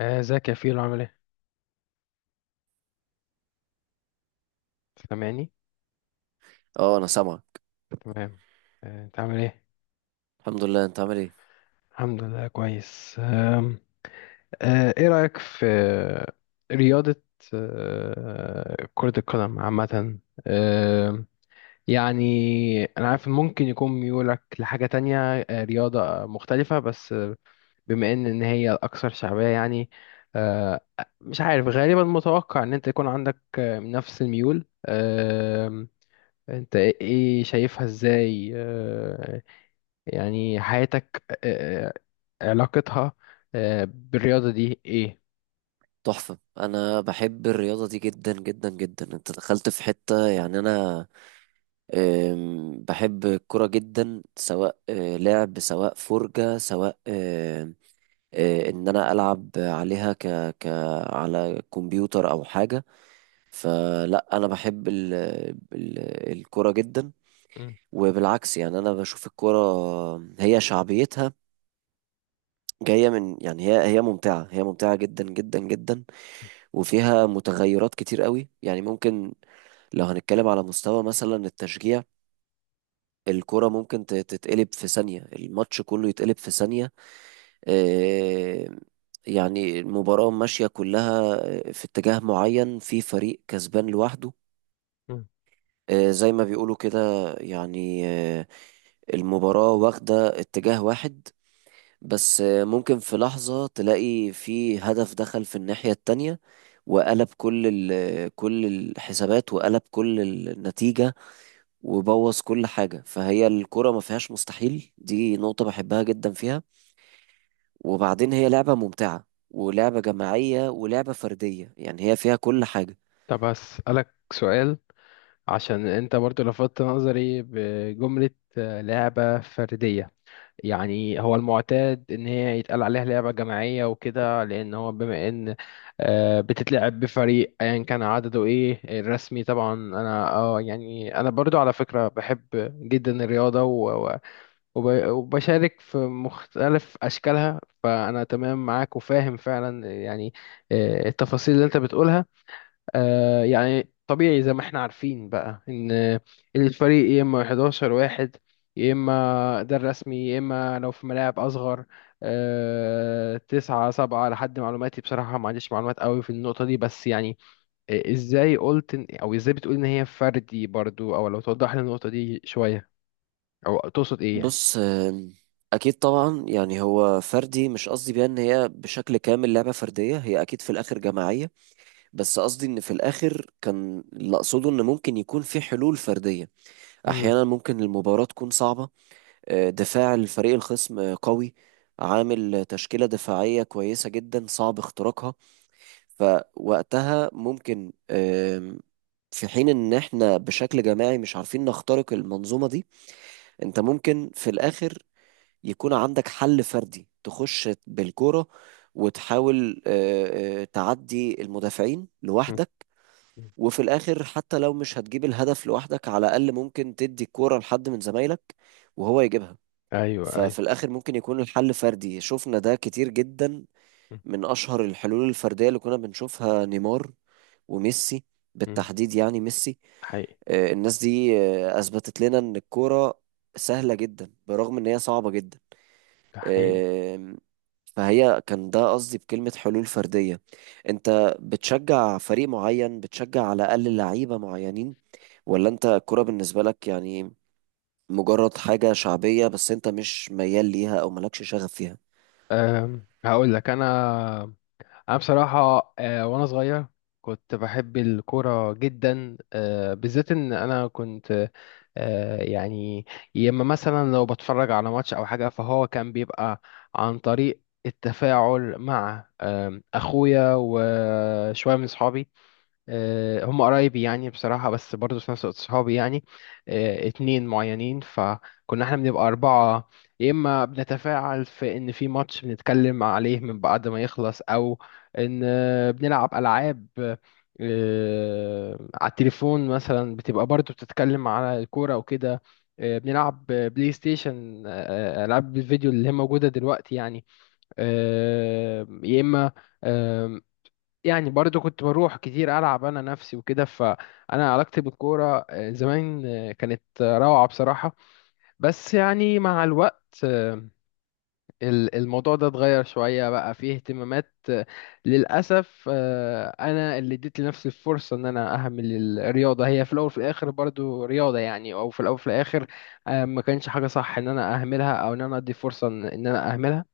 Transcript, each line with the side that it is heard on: left: ازيك يا فيلو، عامل ايه؟ سامعني؟
right: اه، انا سامعك.
left: تمام. انت عامل ايه؟
right: الحمد لله، انت عامل ايه؟
left: الحمد لله كويس. آم، آه، ايه رأيك في رياضة كرة القدم عامة؟ آم، يعني انا عارف إن ممكن يكون ميولك لحاجة تانية، رياضة مختلفة، بس بما ان إن هي الاكثر شعبية يعني. آه، مش عارف، غالبا متوقع ان انت يكون عندك نفس الميول. انت ايه شايفها ازاي؟ يعني حياتك، علاقتها بالرياضة دي ايه؟
right: تحفة. انا بحب الرياضة دي جدا جدا جدا. انت دخلت في حتة، يعني انا بحب الكرة جدا، سواء لعب، سواء فرجة، سواء ان انا العب عليها ك ك على كمبيوتر او حاجة. فلا انا بحب ال... الكرة جدا.
left: مم.
right: وبالعكس، يعني انا بشوف الكرة هي شعبيتها جاية من، يعني هي ممتعة، هي ممتعة جدا جدا جدا. وفيها متغيرات كتير قوي، يعني ممكن لو هنتكلم على مستوى مثلا التشجيع، الكرة ممكن تتقلب في ثانية، الماتش كله يتقلب في ثانية. آه، يعني المباراة ماشية كلها في اتجاه معين، في فريق كسبان لوحده.
left: مم.
right: زي ما بيقولوا كده، يعني المباراة واخدة اتجاه واحد، بس ممكن في لحظة تلاقي في هدف دخل في الناحية التانية، وقلب كل الحسابات، وقلب كل النتيجة، وبوظ كل حاجة. فهي الكرة ما فيهاش مستحيل، دي نقطة بحبها جدا فيها. وبعدين هي لعبة ممتعة، ولعبة جماعية، ولعبة فردية، يعني هي فيها كل حاجة.
left: طب هسألك سؤال، عشان انت برضو لفتت نظري بجملة لعبة فردية. يعني هو المعتاد ان هي يتقال عليها لعبة جماعية وكده، لان هو بما ان بتتلعب بفريق ايا كان عدده ايه الرسمي. طبعا انا اه يعني انا برضو على فكرة بحب جدا الرياضة وبشارك في مختلف أشكالها، فأنا تمام معاك وفاهم فعلا يعني التفاصيل اللي أنت بتقولها. يعني طبيعي زي ما احنا عارفين بقى إن الفريق يا إما 11 واحد، يا إما ده الرسمي، يا إما لو في ملاعب أصغر 9 7. لحد معلوماتي بصراحة ما عنديش معلومات قوي في النقطة دي، بس يعني أو إزاي بتقول إن هي فردي برضو؟ أو لو توضح لي النقطة دي شوية، أو تقصد إيه يعني؟
right: بص، أكيد طبعا. يعني هو فردي، مش قصدي بيها إن هي بشكل كامل لعبة فردية، هي أكيد في الآخر جماعية. بس قصدي ان في الاخر، كان اللي اقصده ان ممكن يكون في حلول فرديه.
left: مم.
right: احيانا ممكن المباراه تكون صعبه، دفاع الفريق الخصم قوي، عامل تشكيله دفاعيه كويسه جدا، صعب اختراقها. فوقتها ممكن في حين ان احنا بشكل جماعي مش عارفين نخترق المنظومه دي، انت ممكن في الاخر يكون عندك حل فردي، تخش بالكوره وتحاول تعدي المدافعين لوحدك.
left: مم.
right: وفي الاخر، حتى لو مش هتجيب الهدف لوحدك، على الاقل ممكن تدي الكوره لحد من زمايلك وهو يجيبها.
left: ايوه ايوه.
right: ففي الاخر، ممكن يكون الحل فردي. شفنا ده كتير جدا.
left: م-
right: من اشهر الحلول الفرديه اللي كنا بنشوفها نيمار وميسي،
left: م.
right: بالتحديد يعني ميسي.
left: حقيقي.
right: الناس دي اثبتت لنا ان الكوره سهله جدا، برغم ان هي صعبه جدا.
left: ده حقيقي.
right: آم، فهي كان ده قصدي بكلمه حلول فرديه. انت بتشجع فريق معين، بتشجع على الاقل لعيبه معينين، ولا انت الكوره بالنسبه لك يعني مجرد حاجه شعبيه بس انت مش ميال ليها او مالكش شغف فيها؟
left: أم هقول لك انا. انا بصراحه أه وانا صغير كنت بحب الكوره جدا. أه بالذات ان انا كنت أه يعني يا اما مثلا لو بتفرج على ماتش او حاجه، فهو كان بيبقى عن طريق التفاعل مع اخويا وشويه من صحابي. هم قرايبي يعني بصراحة، بس برضه في نفس الوقت صحابي يعني. اتنين معينين، فكنا احنا بنبقى 4. يا إما بنتفاعل في إن في ماتش بنتكلم عليه من بعد ما يخلص، أو إن بنلعب ألعاب على التليفون مثلا، بتبقى برضه بتتكلم على الكورة وكده. بنلعب بلاي ستيشن، ألعاب الفيديو اللي هي موجودة دلوقتي يعني. يا إما يعني برضو كنت بروح كتير ألعب أنا نفسي وكده. فأنا علاقتي بالكورة زمان كانت روعة بصراحة. بس يعني مع الوقت الموضوع ده اتغير شوية، بقى فيه اهتمامات للأسف. أنا اللي اديت لنفسي الفرصة إن أنا أهمل الرياضة، هي في الأول وفي الآخر برضو رياضة يعني، أو في الأول وفي الآخر ما كانش حاجة صح إن أنا أهملها أو إن أنا أدي فرصة إن أنا أهملها.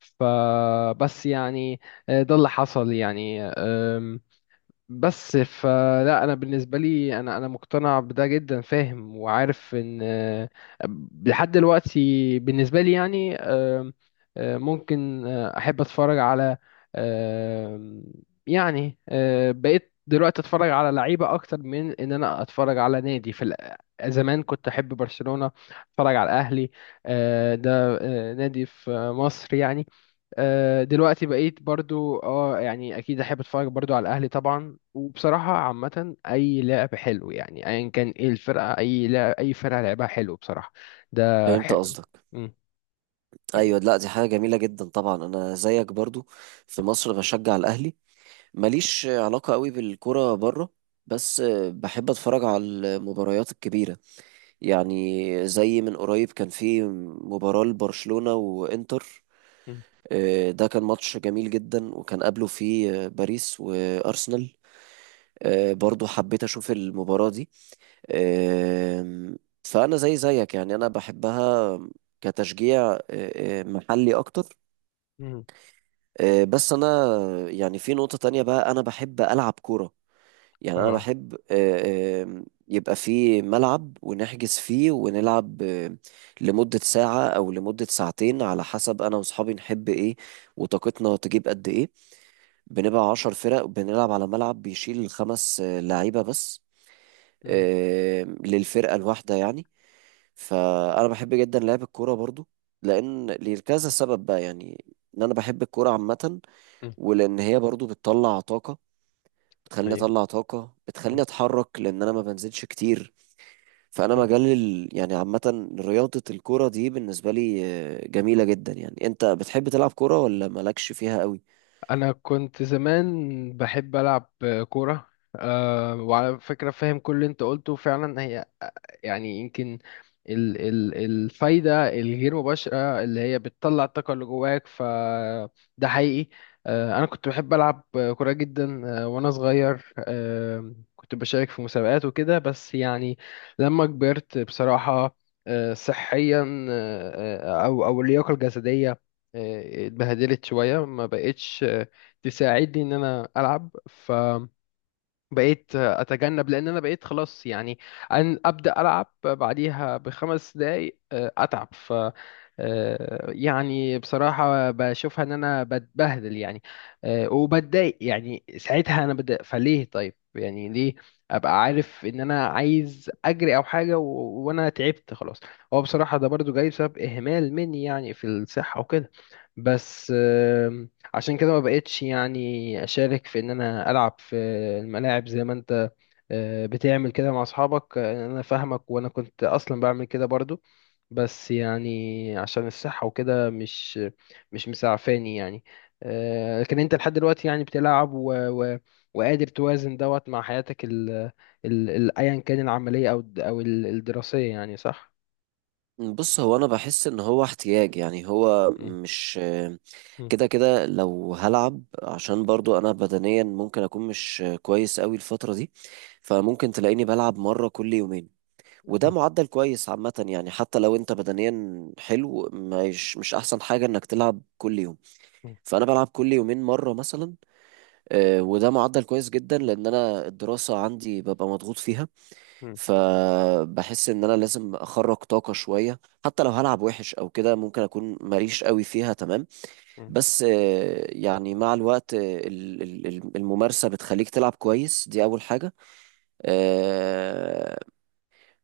left: فبس يعني ده اللي حصل يعني. بس فلا، انا بالنسبه لي انا مقتنع بده جدا، فاهم وعارف ان لحد دلوقتي بالنسبه لي يعني ممكن احب اتفرج على آه، يعني بقيت دلوقتي اتفرج على لعيبه اكتر من ان انا اتفرج على نادي في زمان. كنت احب برشلونه، اتفرج على الاهلي، ده نادي في مصر يعني. دلوقتي بقيت برضو اه يعني اكيد احب اتفرج برضو على الاهلي طبعا. وبصراحه عامه، اي لعب حلو يعني ايا كان ايه الفرقه، اي لعب اي فرقه لعبها حلو بصراحه ده
right: فهمت
left: حلو.
right: قصدك.
left: مم.
right: ايوه، لا، دي حاجه جميله جدا طبعا. انا زيك برضو، في مصر بشجع الاهلي، ماليش علاقه قوي بالكوره بره. بس بحب اتفرج على المباريات الكبيره، يعني زي من قريب كان في مباراه لبرشلونه وانتر.
left: مم.
right: ده كان ماتش جميل جدا، وكان قبله فيه باريس وارسنال. برضو حبيت اشوف المباراه دي. أم، فأنا زي زيك، يعني أنا بحبها كتشجيع أه، أه، محلي أكتر.
left: مم.
right: بس أنا يعني في نقطة تانية بقى، أنا بحب ألعب كورة. يعني أنا
left: اه.
right: بحب أه، أم، يبقى في ملعب، ونحجز فيه، ونلعب لمدة ساعة أو لمدة ساعتين، على حسب أنا وأصحابي نحب إيه وطاقتنا تجيب قد إيه. بنبقى 10 فرق، بنلعب على ملعب بيشيل خمس لعيبة بس
left: مم.
right: للفرقة الواحدة، يعني. فانا بحب جدا لعب الكوره برضو، لان لكذا سبب بقى، يعني ان انا بحب الكوره عامه،
left: مم.
right: ولان هي برضو بتطلع طاقه، بتخليني
left: ايوه.
right: اطلع طاقه،
left: مم.
right: بتخليني اتحرك، لان انا ما بنزلش كتير. فانا
left: مم.
right: مجال يعني عامه رياضه الكوره دي بالنسبه لي جميله جدا. يعني انت بتحب تلعب كوره ولا مالكش فيها قوي؟
left: انا كنت زمان بحب العب كوره. آه وعلى فكره فاهم كل اللي انت قلته فعلا. هي يعني يمكن ال الفايدة الغير مباشرة اللي هي بتطلع الطاقة اللي جواك، فده حقيقي. أنا كنت بحب ألعب كورة جدا. وأنا صغير كنت بشارك في مسابقات وكده. بس يعني لما كبرت بصراحة صحيا، أو اللياقة الجسدية اتبهدلت شوية، ما بقتش تساعدني إن أنا ألعب. بقيت اتجنب لان انا بقيت خلاص يعني ان ابدا العب بعديها ب5 دقايق اتعب. ف يعني بصراحه بشوفها ان انا بتبهدل يعني. وبتضايق يعني، ساعتها انا بتضايق. فليه؟ طيب يعني ليه ابقى عارف ان انا عايز اجري او حاجه وانا تعبت خلاص؟ هو بصراحه ده برضو جاي بسبب اهمال مني يعني في الصحه وكده، بس عشان كده ما بقتش يعني اشارك في ان انا العب في الملاعب زي ما انت بتعمل كده مع اصحابك. انا فاهمك وانا كنت اصلا بعمل كده برضو، بس يعني عشان الصحة وكده مش مسعفاني يعني. لكن انت لحد دلوقتي يعني بتلعب، و... وقادر توازن دوت مع حياتك ايا كان العملية او الدراسية يعني، صح؟
right: بص، هو انا بحس ان هو احتياج، يعني هو
left: مم.
right: مش
left: مم.
right: كده كده. لو هلعب عشان برضو انا بدنيا ممكن اكون مش كويس قوي الفترة دي، فممكن تلاقيني بلعب مرة كل يومين، وده معدل كويس عامة. يعني حتى لو انت بدنيا حلو، مش احسن حاجة انك تلعب كل يوم.
left: مم.
right: فانا بلعب كل يومين مرة مثلا، وده معدل كويس جدا، لان انا الدراسة عندي ببقى مضغوط فيها.
left: مم.
right: فبحس ان انا لازم اخرج طاقة شوية، حتى لو هلعب وحش او كده، ممكن اكون ماليش قوي فيها تمام.
left: مم.
right: بس يعني مع الوقت الممارسة بتخليك تلعب كويس، دي اول حاجة. آه،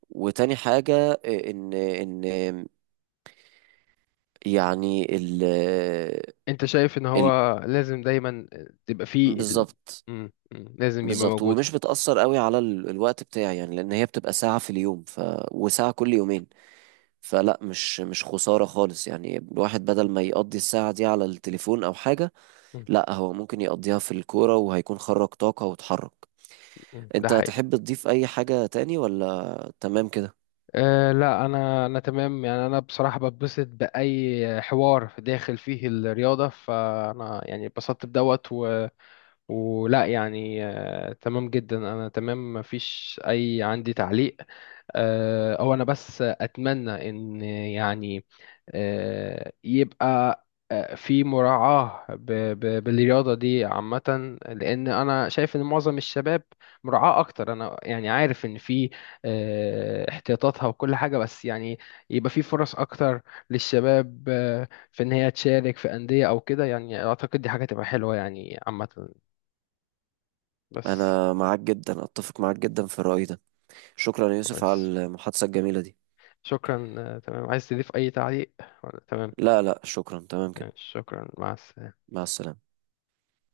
right: وتاني حاجة، ان يعني ال
left: انت شايف ان
right: ال
left: هو لازم دايما تبقى فيه
right: بالظبط.
left: لازم يبقى
right: بالظبط،
left: موجود.
right: ومش بتأثر قوي على الوقت بتاعي، يعني لان هي بتبقى ساعة في اليوم وساعة كل يومين. فلا، مش خسارة خالص، يعني الواحد بدل ما يقضي الساعة دي على التليفون أو حاجة،
left: مم،
right: لا هو ممكن يقضيها في الكورة، وهيكون خرج طاقة واتحرك.
left: مم، ده
right: أنت
left: حقيقي.
right: تحب تضيف أي حاجة تاني، ولا تمام كده؟
left: أه لا، انا انا تمام يعني. انا بصراحة بتبسط باي حوار داخل فيه الرياضة، فانا يعني اتبسطت بدوت ولا يعني أه تمام جدا. انا تمام، مفيش اي عندي تعليق. هو انا بس اتمنى ان يعني يبقى في مراعاة بالرياضة دي عامة، لأن أنا شايف إن معظم الشباب مراعاة أكتر. أنا يعني عارف إن في احتياطاتها وكل حاجة، بس يعني يبقى في فرص أكتر للشباب في إن هي تشارك في أندية أو كده، يعني أعتقد دي حاجة تبقى حلوة يعني عامة بس.
right: أنا معاك جدا، أتفق معاك جدا في الرأي ده. شكرا يا يوسف على
left: كويس.
right: المحادثة الجميلة دي.
left: شكرا. تمام، عايز تضيف أي تعليق ولا تمام؟
right: لا لا، شكرا، تمام كده.
left: شكرا، مع السلامة.
right: مع السلامة.